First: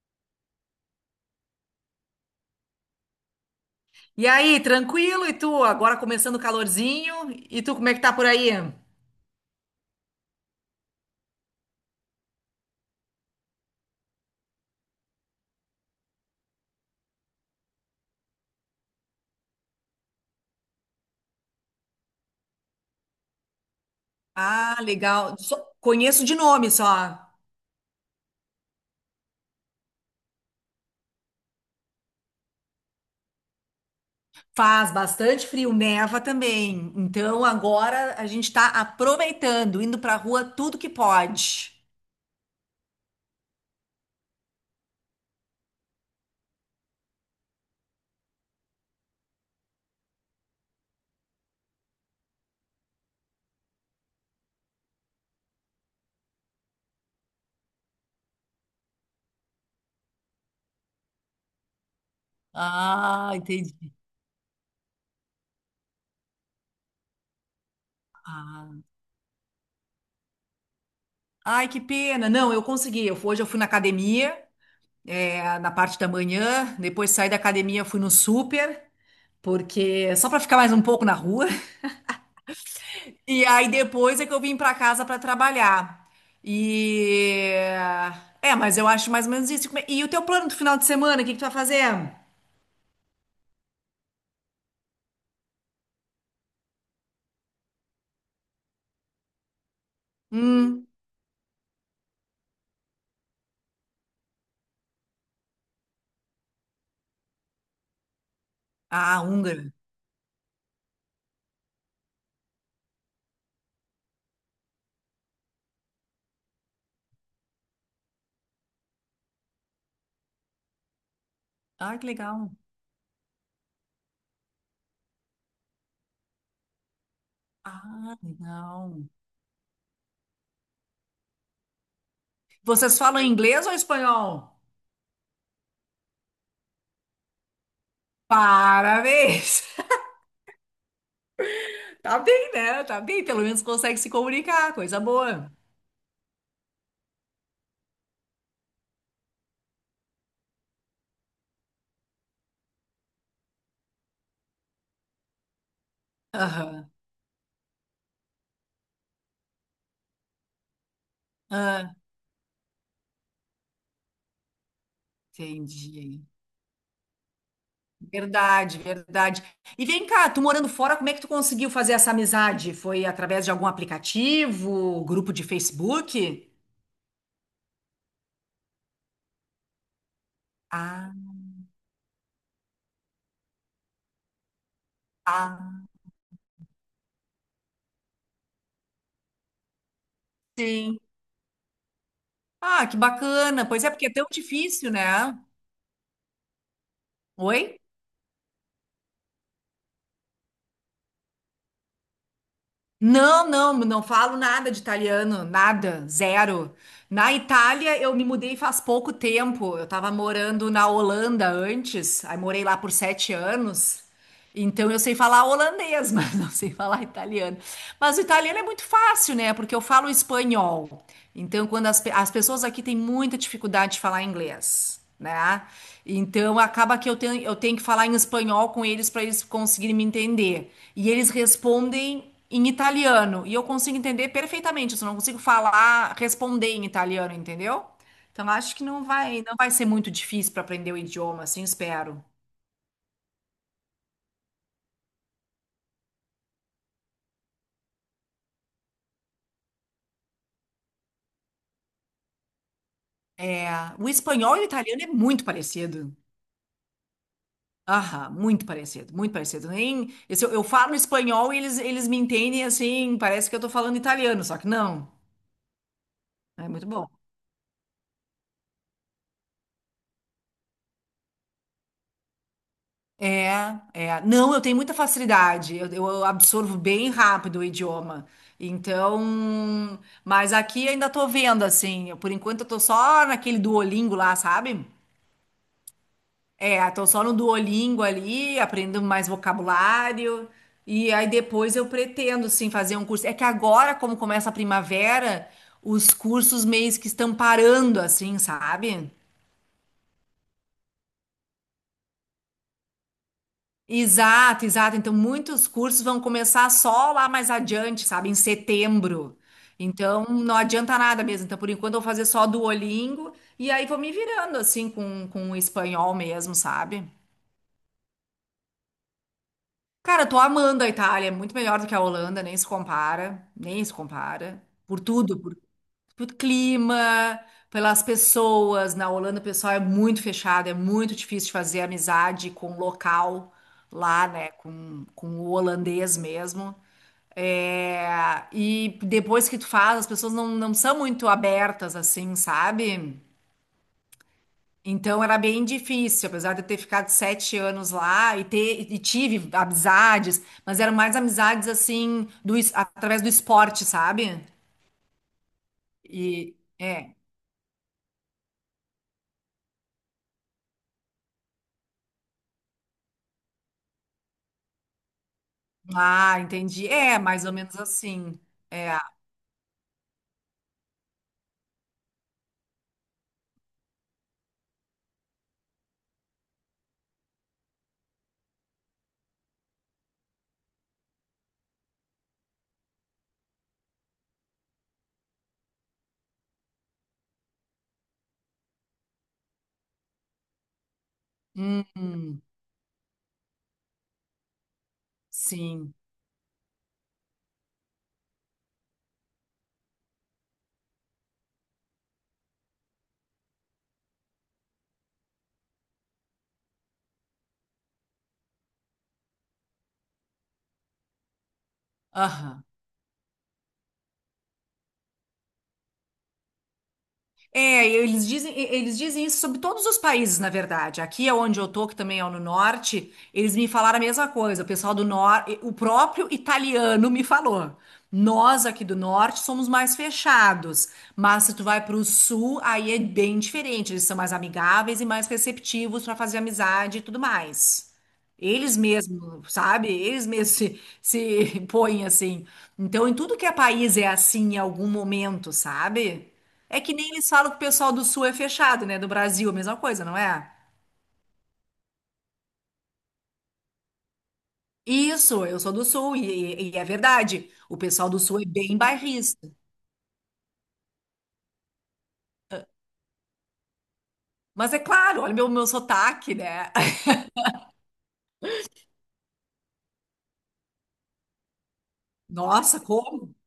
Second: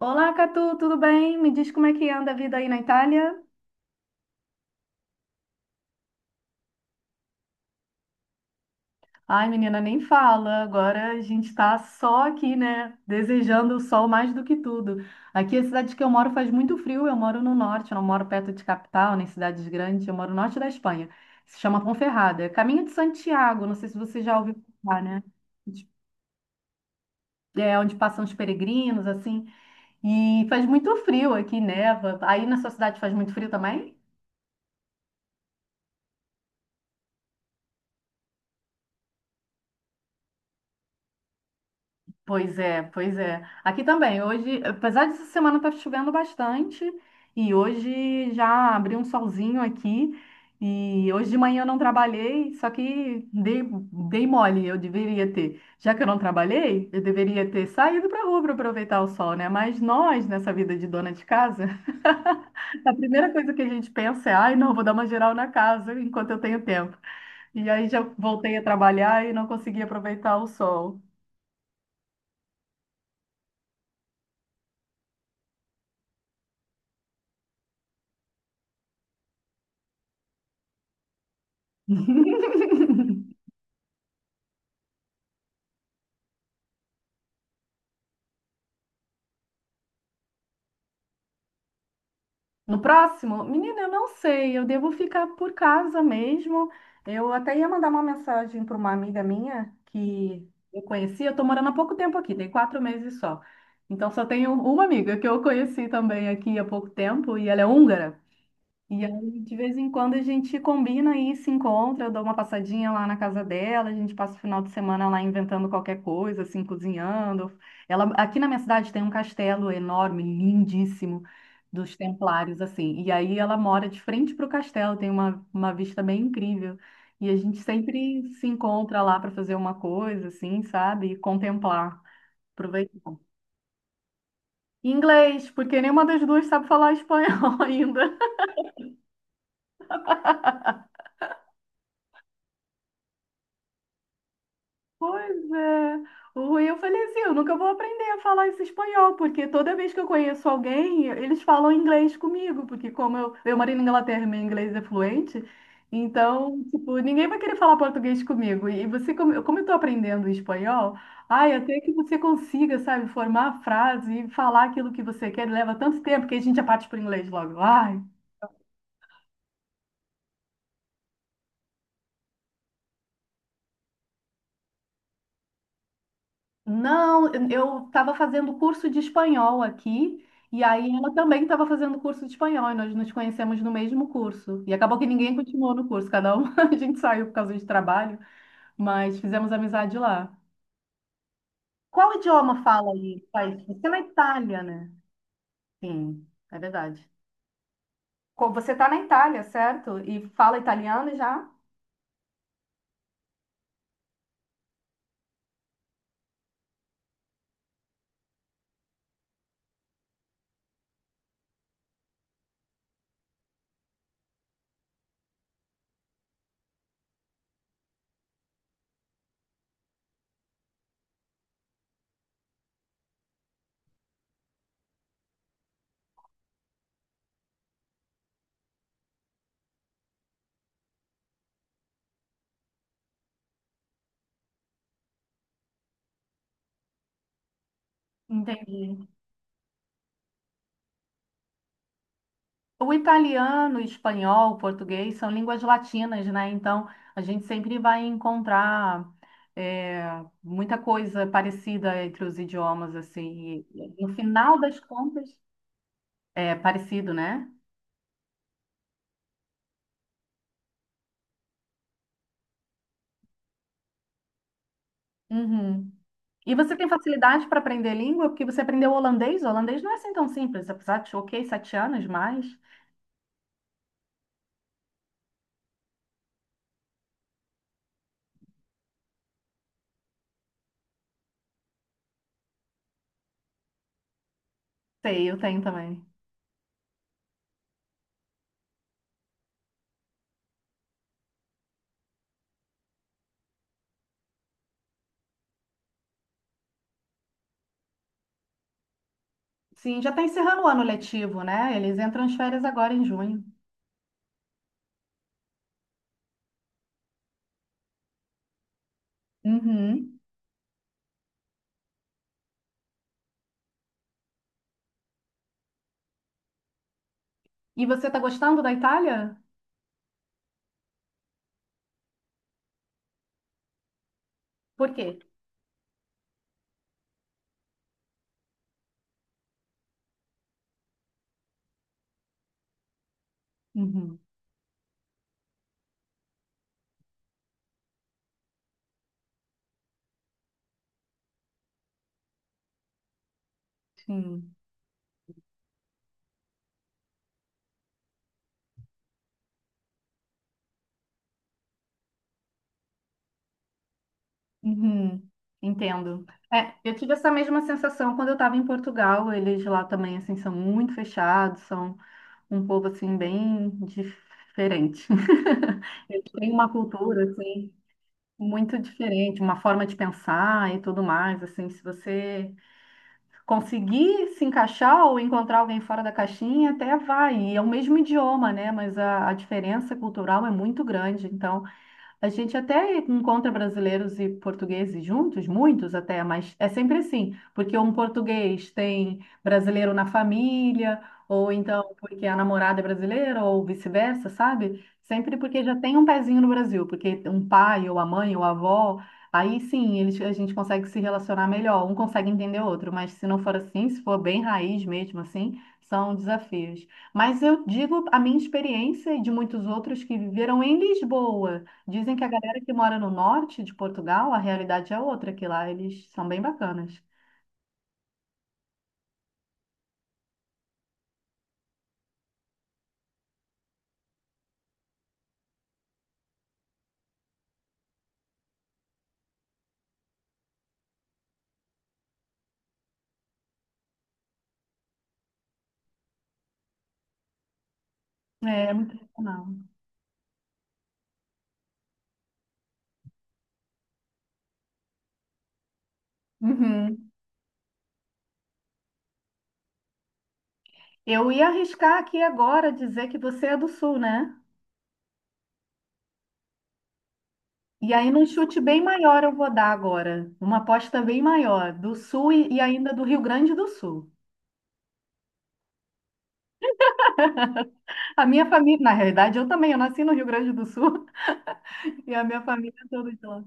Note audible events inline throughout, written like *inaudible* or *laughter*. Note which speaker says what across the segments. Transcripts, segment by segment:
Speaker 1: Olá, Catu, tudo bem? Me diz como é que anda a vida aí na Itália?
Speaker 2: E aí, tranquilo? E tu? Agora começando o calorzinho. E tu, como é que tá por aí?
Speaker 1: Ai, menina, nem fala. Agora a gente tá só aqui, né? Desejando o sol mais do que tudo. Aqui, é a cidade que eu moro faz muito frio. Eu moro no norte, eu não moro perto de capital, nem cidades grandes. Eu moro no norte da Espanha. Se chama Ponferrada. É Caminho de Santiago, não sei se você já ouviu
Speaker 2: Ah,
Speaker 1: falar, né?
Speaker 2: legal. Conheço de nome só.
Speaker 1: É onde passam os peregrinos, assim. E faz muito frio aqui, neva. Aí na sua cidade faz muito frio também?
Speaker 2: Faz bastante frio, neva também. Então agora a gente está aproveitando, indo para a rua tudo que pode.
Speaker 1: Pois é, pois é. Aqui também, hoje, apesar dessa semana estar chovendo bastante, e hoje já abriu um solzinho aqui, e hoje de manhã eu não trabalhei, só que dei mole, eu deveria ter. Já que eu não trabalhei, eu deveria ter saído para a rua para aproveitar o sol, né? Mas nós, nessa vida de dona de casa, *laughs* a primeira
Speaker 2: Ah,
Speaker 1: coisa que a gente
Speaker 2: entendi.
Speaker 1: pensa é, ai, não, vou dar uma geral na casa enquanto eu tenho tempo. E aí já voltei a
Speaker 2: Ah.
Speaker 1: trabalhar e não consegui aproveitar o sol.
Speaker 2: Ai, que pena. Não, eu consegui. Hoje eu fui na academia, na parte da manhã. Depois saí da academia, fui no super, porque só para ficar mais um pouco na rua. E aí depois é que eu vim pra casa pra trabalhar. E mas eu acho mais ou menos isso. E o teu plano do final de semana, o que que tu vai fazer?
Speaker 1: No próximo? Menina, eu não sei. Eu devo ficar por casa mesmo. Eu até ia mandar uma mensagem para uma amiga minha que eu
Speaker 2: Hum.
Speaker 1: conheci. Eu estou morando há pouco tempo aqui, tem 4 meses só. Então só tenho uma amiga que eu conheci também aqui há pouco tempo e ela é húngara. E
Speaker 2: Ah,
Speaker 1: aí, de
Speaker 2: húngara.
Speaker 1: vez em quando, a gente combina e se encontra. Eu dou uma passadinha lá na casa dela, a gente passa o final de semana lá inventando qualquer coisa, assim, cozinhando. Ela, aqui na minha cidade tem um castelo enorme, lindíssimo, dos
Speaker 2: Ah, que legal.
Speaker 1: Templários, assim. E aí ela mora de frente para o castelo, tem uma vista bem incrível. E a gente
Speaker 2: Ah,
Speaker 1: sempre se encontra
Speaker 2: legal.
Speaker 1: lá para fazer uma coisa, assim, sabe? E contemplar,
Speaker 2: Vocês
Speaker 1: aproveitar.
Speaker 2: falam inglês ou espanhol?
Speaker 1: Inglês, porque nenhuma das duas sabe falar espanhol *laughs* ainda.
Speaker 2: Parabéns. *laughs* Tá bem, né? Tá bem, pelo menos consegue se comunicar, coisa
Speaker 1: Pois
Speaker 2: boa.
Speaker 1: é. O eu falei assim, eu nunca vou aprender a falar esse espanhol, porque toda vez que eu conheço alguém, eles falam inglês comigo, porque como eu moro na Inglaterra, meu inglês é fluente, então,
Speaker 2: Aham.
Speaker 1: tipo, ninguém vai querer falar português comigo. E você, como eu tô aprendendo espanhol, ai, até que
Speaker 2: Ah,
Speaker 1: você consiga, sabe, formar a frase e falar aquilo que você quer, leva tanto
Speaker 2: entendi.
Speaker 1: tempo que a gente já parte pro inglês logo. Ai,
Speaker 2: Verdade, verdade. E vem cá, tu morando fora, como é que tu conseguiu fazer essa amizade? Foi através de algum aplicativo, grupo de Facebook?
Speaker 1: não, eu estava fazendo curso de espanhol aqui, e aí ela
Speaker 2: Ah,
Speaker 1: também estava fazendo curso de espanhol, e nós nos conhecemos no mesmo curso. E acabou que ninguém continuou no
Speaker 2: ah,
Speaker 1: curso, cada um *laughs* a gente saiu por causa de trabalho, mas fizemos amizade lá.
Speaker 2: sim.
Speaker 1: Qual idioma
Speaker 2: Ah,
Speaker 1: fala
Speaker 2: que
Speaker 1: aí, Thaís?
Speaker 2: bacana. Pois
Speaker 1: Você é
Speaker 2: é,
Speaker 1: na
Speaker 2: porque é tão
Speaker 1: Itália,
Speaker 2: difícil,
Speaker 1: né?
Speaker 2: né?
Speaker 1: Sim, é verdade.
Speaker 2: Oi?
Speaker 1: Você está na Itália, certo? E fala italiano já?
Speaker 2: Não, não, não falo nada de italiano, nada, zero. Na Itália, eu me mudei faz pouco tempo. Eu estava morando na Holanda antes, aí morei lá por 7 anos. Então eu sei falar holandês, *laughs* mas não sei falar italiano. Mas o italiano é muito fácil, né? Porque eu falo espanhol. Então, quando as pessoas aqui têm muita dificuldade de falar inglês, né? Então acaba que eu tenho que falar em espanhol com eles para eles conseguirem me entender. E eles respondem em italiano. E eu consigo entender perfeitamente, eu só não consigo falar, responder em italiano, entendeu? Então acho que não
Speaker 1: Entendi.
Speaker 2: vai, não vai ser muito difícil para aprender o idioma, assim, espero.
Speaker 1: O italiano, o espanhol, o português são línguas latinas, né? Então, a gente sempre vai encontrar é, muita coisa parecida entre os idiomas, assim.
Speaker 2: É,
Speaker 1: E,
Speaker 2: o
Speaker 1: no
Speaker 2: espanhol
Speaker 1: final
Speaker 2: e o
Speaker 1: das
Speaker 2: italiano é
Speaker 1: contas,
Speaker 2: muito parecido.
Speaker 1: é parecido, né?
Speaker 2: Aham, muito parecido, muito parecido. Nem, eu falo espanhol e eles me entendem assim, parece que eu tô falando italiano, só que não.
Speaker 1: Uhum. E
Speaker 2: É
Speaker 1: você
Speaker 2: muito
Speaker 1: tem
Speaker 2: bom.
Speaker 1: facilidade para aprender língua porque você aprendeu holandês? O holandês não é assim tão simples, apesar de, ok, 7 anos, mas...
Speaker 2: É, é. Não, eu tenho muita facilidade, eu absorvo bem rápido o idioma. Então, mas aqui ainda tô vendo, assim, por enquanto eu tô só naquele Duolingo lá, sabe?
Speaker 1: Sei, eu tenho também.
Speaker 2: É, tô só no Duolingo ali, aprendendo mais vocabulário. E aí depois eu pretendo, sim, fazer um curso. É que agora, como começa a primavera, os cursos meio que estão parando, assim, sabe?
Speaker 1: Sim, já está encerrando o ano letivo, né? Eles entram as férias agora em junho.
Speaker 2: Exato, exato. Então, muitos cursos vão começar só lá mais adiante, sabe? Em setembro.
Speaker 1: Uhum.
Speaker 2: Então, não adianta nada mesmo. Então, por enquanto, eu vou fazer só Duolingo e aí vou me virando, assim, com o espanhol mesmo, sabe?
Speaker 1: E você está gostando da Itália?
Speaker 2: Cara, eu tô amando a Itália, é muito melhor do que a Holanda, nem se compara, nem se compara.
Speaker 1: Por
Speaker 2: Por
Speaker 1: quê?
Speaker 2: tudo, por clima, pelas pessoas. Na Holanda o pessoal é muito fechado, é muito difícil de fazer amizade com o local
Speaker 1: Uhum,
Speaker 2: lá, né? Com o holandês mesmo. É, e depois que tu faz, as pessoas não são muito abertas, assim, sabe?
Speaker 1: sim.
Speaker 2: Então era bem difícil, apesar de eu ter ficado 7 anos lá e ter e tive amizades, mas eram mais amizades assim através do esporte, sabe?
Speaker 1: Uhum, entendo.
Speaker 2: E
Speaker 1: É, eu tive essa mesma sensação quando eu estava em Portugal. Eles lá também, assim, são muito fechados, são um povo, assim, bem diferente. *laughs*
Speaker 2: ah,
Speaker 1: Tem uma
Speaker 2: entendi. É
Speaker 1: cultura,
Speaker 2: mais ou
Speaker 1: assim,
Speaker 2: menos assim.
Speaker 1: muito
Speaker 2: É,
Speaker 1: diferente, uma forma de pensar e tudo mais, assim, se você conseguir se encaixar ou encontrar alguém fora da caixinha, até vai. E é o mesmo idioma, né? Mas a diferença cultural é muito grande. Então, a gente até encontra brasileiros e portugueses juntos, muitos até, mas é sempre assim, porque um português tem brasileiro na família, ou então porque a
Speaker 2: hum,
Speaker 1: namorada é brasileira, ou vice-versa, sabe? Sempre porque já
Speaker 2: sim,
Speaker 1: tem um pezinho no Brasil, porque um pai, ou a mãe, ou a avó, aí sim eles, a gente consegue se relacionar melhor, um consegue entender o outro, mas se não for assim, se for bem raiz mesmo assim, são desafios. Mas eu digo a minha experiência e de muitos outros que viveram em Lisboa. Dizem que a galera
Speaker 2: aham.
Speaker 1: que mora no norte de Portugal, a realidade é outra, que lá eles são bem bacanas.
Speaker 2: É, eles dizem isso sobre todos os países, na verdade. Aqui é onde eu tô, que também é no norte, eles me falaram a mesma coisa. O pessoal do norte, o próprio italiano me falou. Nós aqui do norte somos mais fechados, mas se tu vai para o sul, aí é bem diferente. Eles são mais amigáveis e mais receptivos para fazer amizade e tudo mais.
Speaker 1: É, é
Speaker 2: Eles
Speaker 1: muito legal.
Speaker 2: mesmos, sabe? Eles mesmos se *laughs* põem assim. Então, em tudo que é país é assim em algum momento, sabe? É que
Speaker 1: Uhum.
Speaker 2: nem eles falam que o pessoal do Sul é fechado, né? Do Brasil, a mesma coisa, não é?
Speaker 1: Eu ia arriscar aqui agora dizer que você é do sul, né?
Speaker 2: Isso, eu sou do Sul, é verdade. O
Speaker 1: E
Speaker 2: pessoal
Speaker 1: aí,
Speaker 2: do
Speaker 1: num
Speaker 2: Sul é
Speaker 1: chute
Speaker 2: bem
Speaker 1: bem maior, eu
Speaker 2: bairrista.
Speaker 1: vou dar agora. Uma aposta bem maior, do sul e ainda do Rio Grande do Sul.
Speaker 2: Mas é claro, olha meu sotaque, né? *laughs*
Speaker 1: A minha família, na realidade, eu também, eu nasci no Rio Grande do Sul *laughs* e a minha família
Speaker 2: Nossa,
Speaker 1: é toda de
Speaker 2: como?
Speaker 1: lá.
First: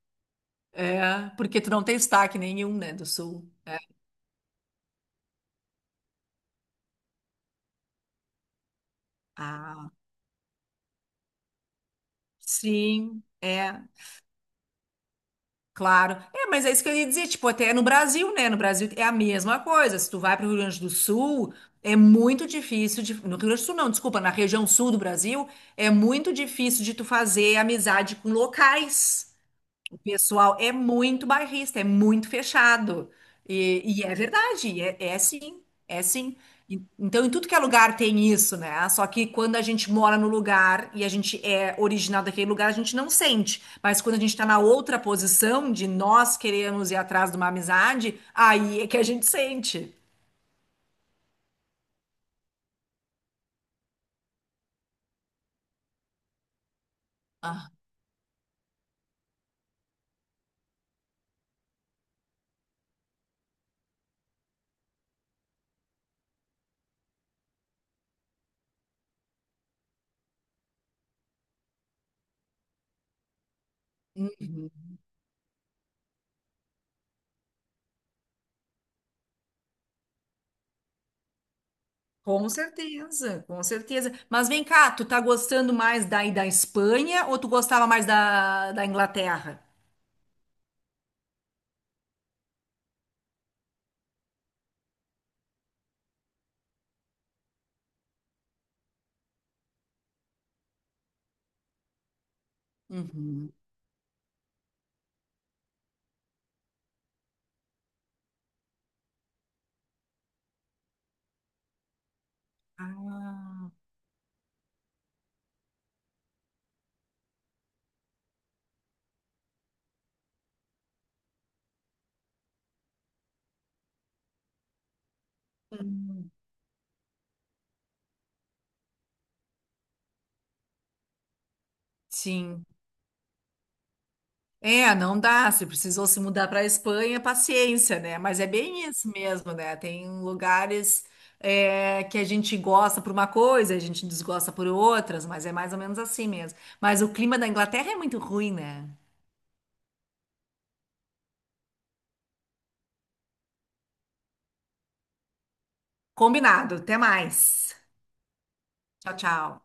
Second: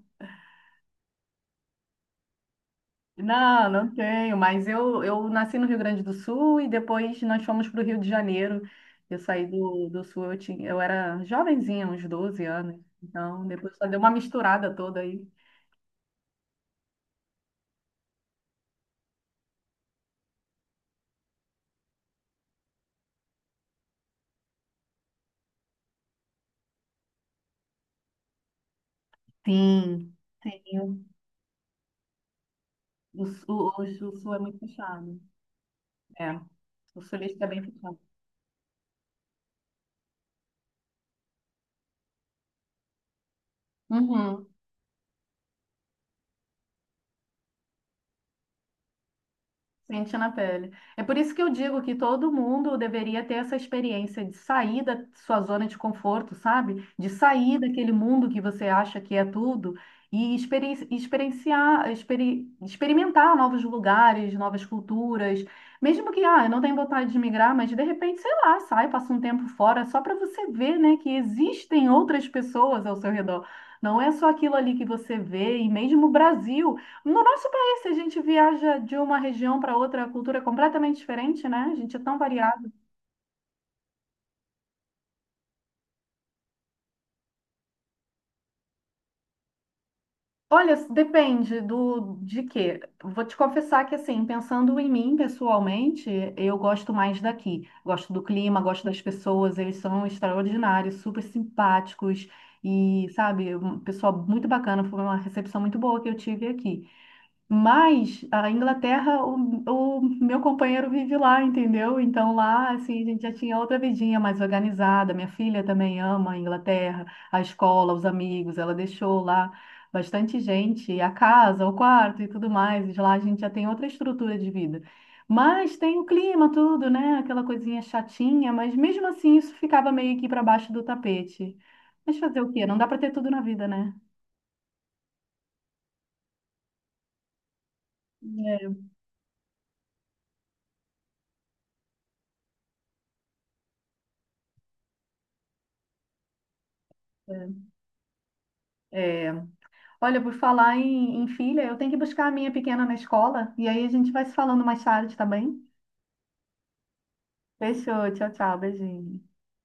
Speaker 2: É, porque tu não tem sotaque nenhum, né, do Sul.
Speaker 1: Não, não tenho, mas eu nasci no Rio Grande do Sul e depois nós fomos para o Rio de Janeiro. Eu saí do,
Speaker 2: Ah,
Speaker 1: do Sul, eu tinha, eu era jovenzinha, uns 12 anos.
Speaker 2: sim,
Speaker 1: Então, depois
Speaker 2: é.
Speaker 1: só deu uma misturada toda aí.
Speaker 2: Claro. É, mas é isso que eu ia dizer, tipo, até no Brasil, né? No Brasil é a mesma coisa. Se tu vai para o Rio Grande do Sul, é muito difícil de... No Rio Grande do Sul, não, desculpa, na região sul do Brasil, é muito difícil de tu fazer amizade com locais. O
Speaker 1: Sim,
Speaker 2: pessoal é
Speaker 1: sim.
Speaker 2: muito bairrista, é muito fechado.
Speaker 1: O, Sul- o,
Speaker 2: E é
Speaker 1: o Sul é muito
Speaker 2: verdade, é,
Speaker 1: fechado.
Speaker 2: é sim, é
Speaker 1: É,
Speaker 2: sim.
Speaker 1: o
Speaker 2: Então, em
Speaker 1: Sulista
Speaker 2: tudo
Speaker 1: é
Speaker 2: que é
Speaker 1: bem
Speaker 2: lugar
Speaker 1: fechado.
Speaker 2: tem isso, né? Só que quando a gente mora no lugar e a gente é original daquele lugar, a gente não sente. Mas quando a gente tá
Speaker 1: Uhum.
Speaker 2: na outra posição de nós queremos ir atrás de uma amizade, aí é que a gente sente.
Speaker 1: Sente na pele. É por isso que eu digo que todo mundo deveria ter essa experiência de sair da sua zona de conforto, sabe? De sair daquele mundo que você acha que é tudo e experienciar, experimentar novos lugares, novas culturas. Mesmo que, ah, eu não tenho vontade de migrar, mas de repente, sei lá, sai, passa um tempo fora, só para você ver, né, que existem outras pessoas ao seu redor. Não é só aquilo ali que você vê, e mesmo o Brasil. No nosso Se a gente viaja de uma região para outra, a cultura é completamente diferente, né? A gente é tão
Speaker 2: Com
Speaker 1: variado.
Speaker 2: certeza, com certeza. Mas vem cá, tu tá gostando mais daí da Espanha ou tu gostava mais da Inglaterra?
Speaker 1: Olha, depende do de quê. Vou te confessar que, assim, pensando em mim pessoalmente, eu gosto mais daqui. Gosto do clima, gosto das pessoas, eles são extraordinários, super simpáticos e,
Speaker 2: Uhum.
Speaker 1: sabe, um pessoal muito bacana. Foi uma recepção muito boa que eu tive aqui. Mas a Inglaterra, o meu companheiro vive lá, entendeu? Então lá, assim, a gente já tinha
Speaker 2: Ah.
Speaker 1: outra vidinha mais organizada. Minha filha também ama a Inglaterra, a escola, os amigos, ela deixou lá bastante gente, e a casa, o quarto e tudo mais. E lá a gente já tem outra estrutura de vida. Mas tem o clima, tudo, né? Aquela coisinha chatinha, mas mesmo assim isso ficava meio que para baixo do tapete. Mas fazer o quê?
Speaker 2: Sim.
Speaker 1: Não dá para ter tudo na vida, né?
Speaker 2: É, não dá. Se precisou se mudar para a Espanha, paciência, né? Mas é bem isso mesmo, né? Tem lugares que a gente gosta por uma coisa, a gente desgosta por outras, mas é mais ou menos assim mesmo. Mas o clima da Inglaterra é muito ruim, né?
Speaker 1: É, é. Olha, por falar em filha, eu tenho que buscar a minha pequena na escola e aí a gente vai se falando mais tarde, tá bem?
Speaker 2: Combinado. Até mais.
Speaker 1: Fechou, tchau, tchau,
Speaker 2: Tchau,
Speaker 1: beijinho.
Speaker 2: tchau.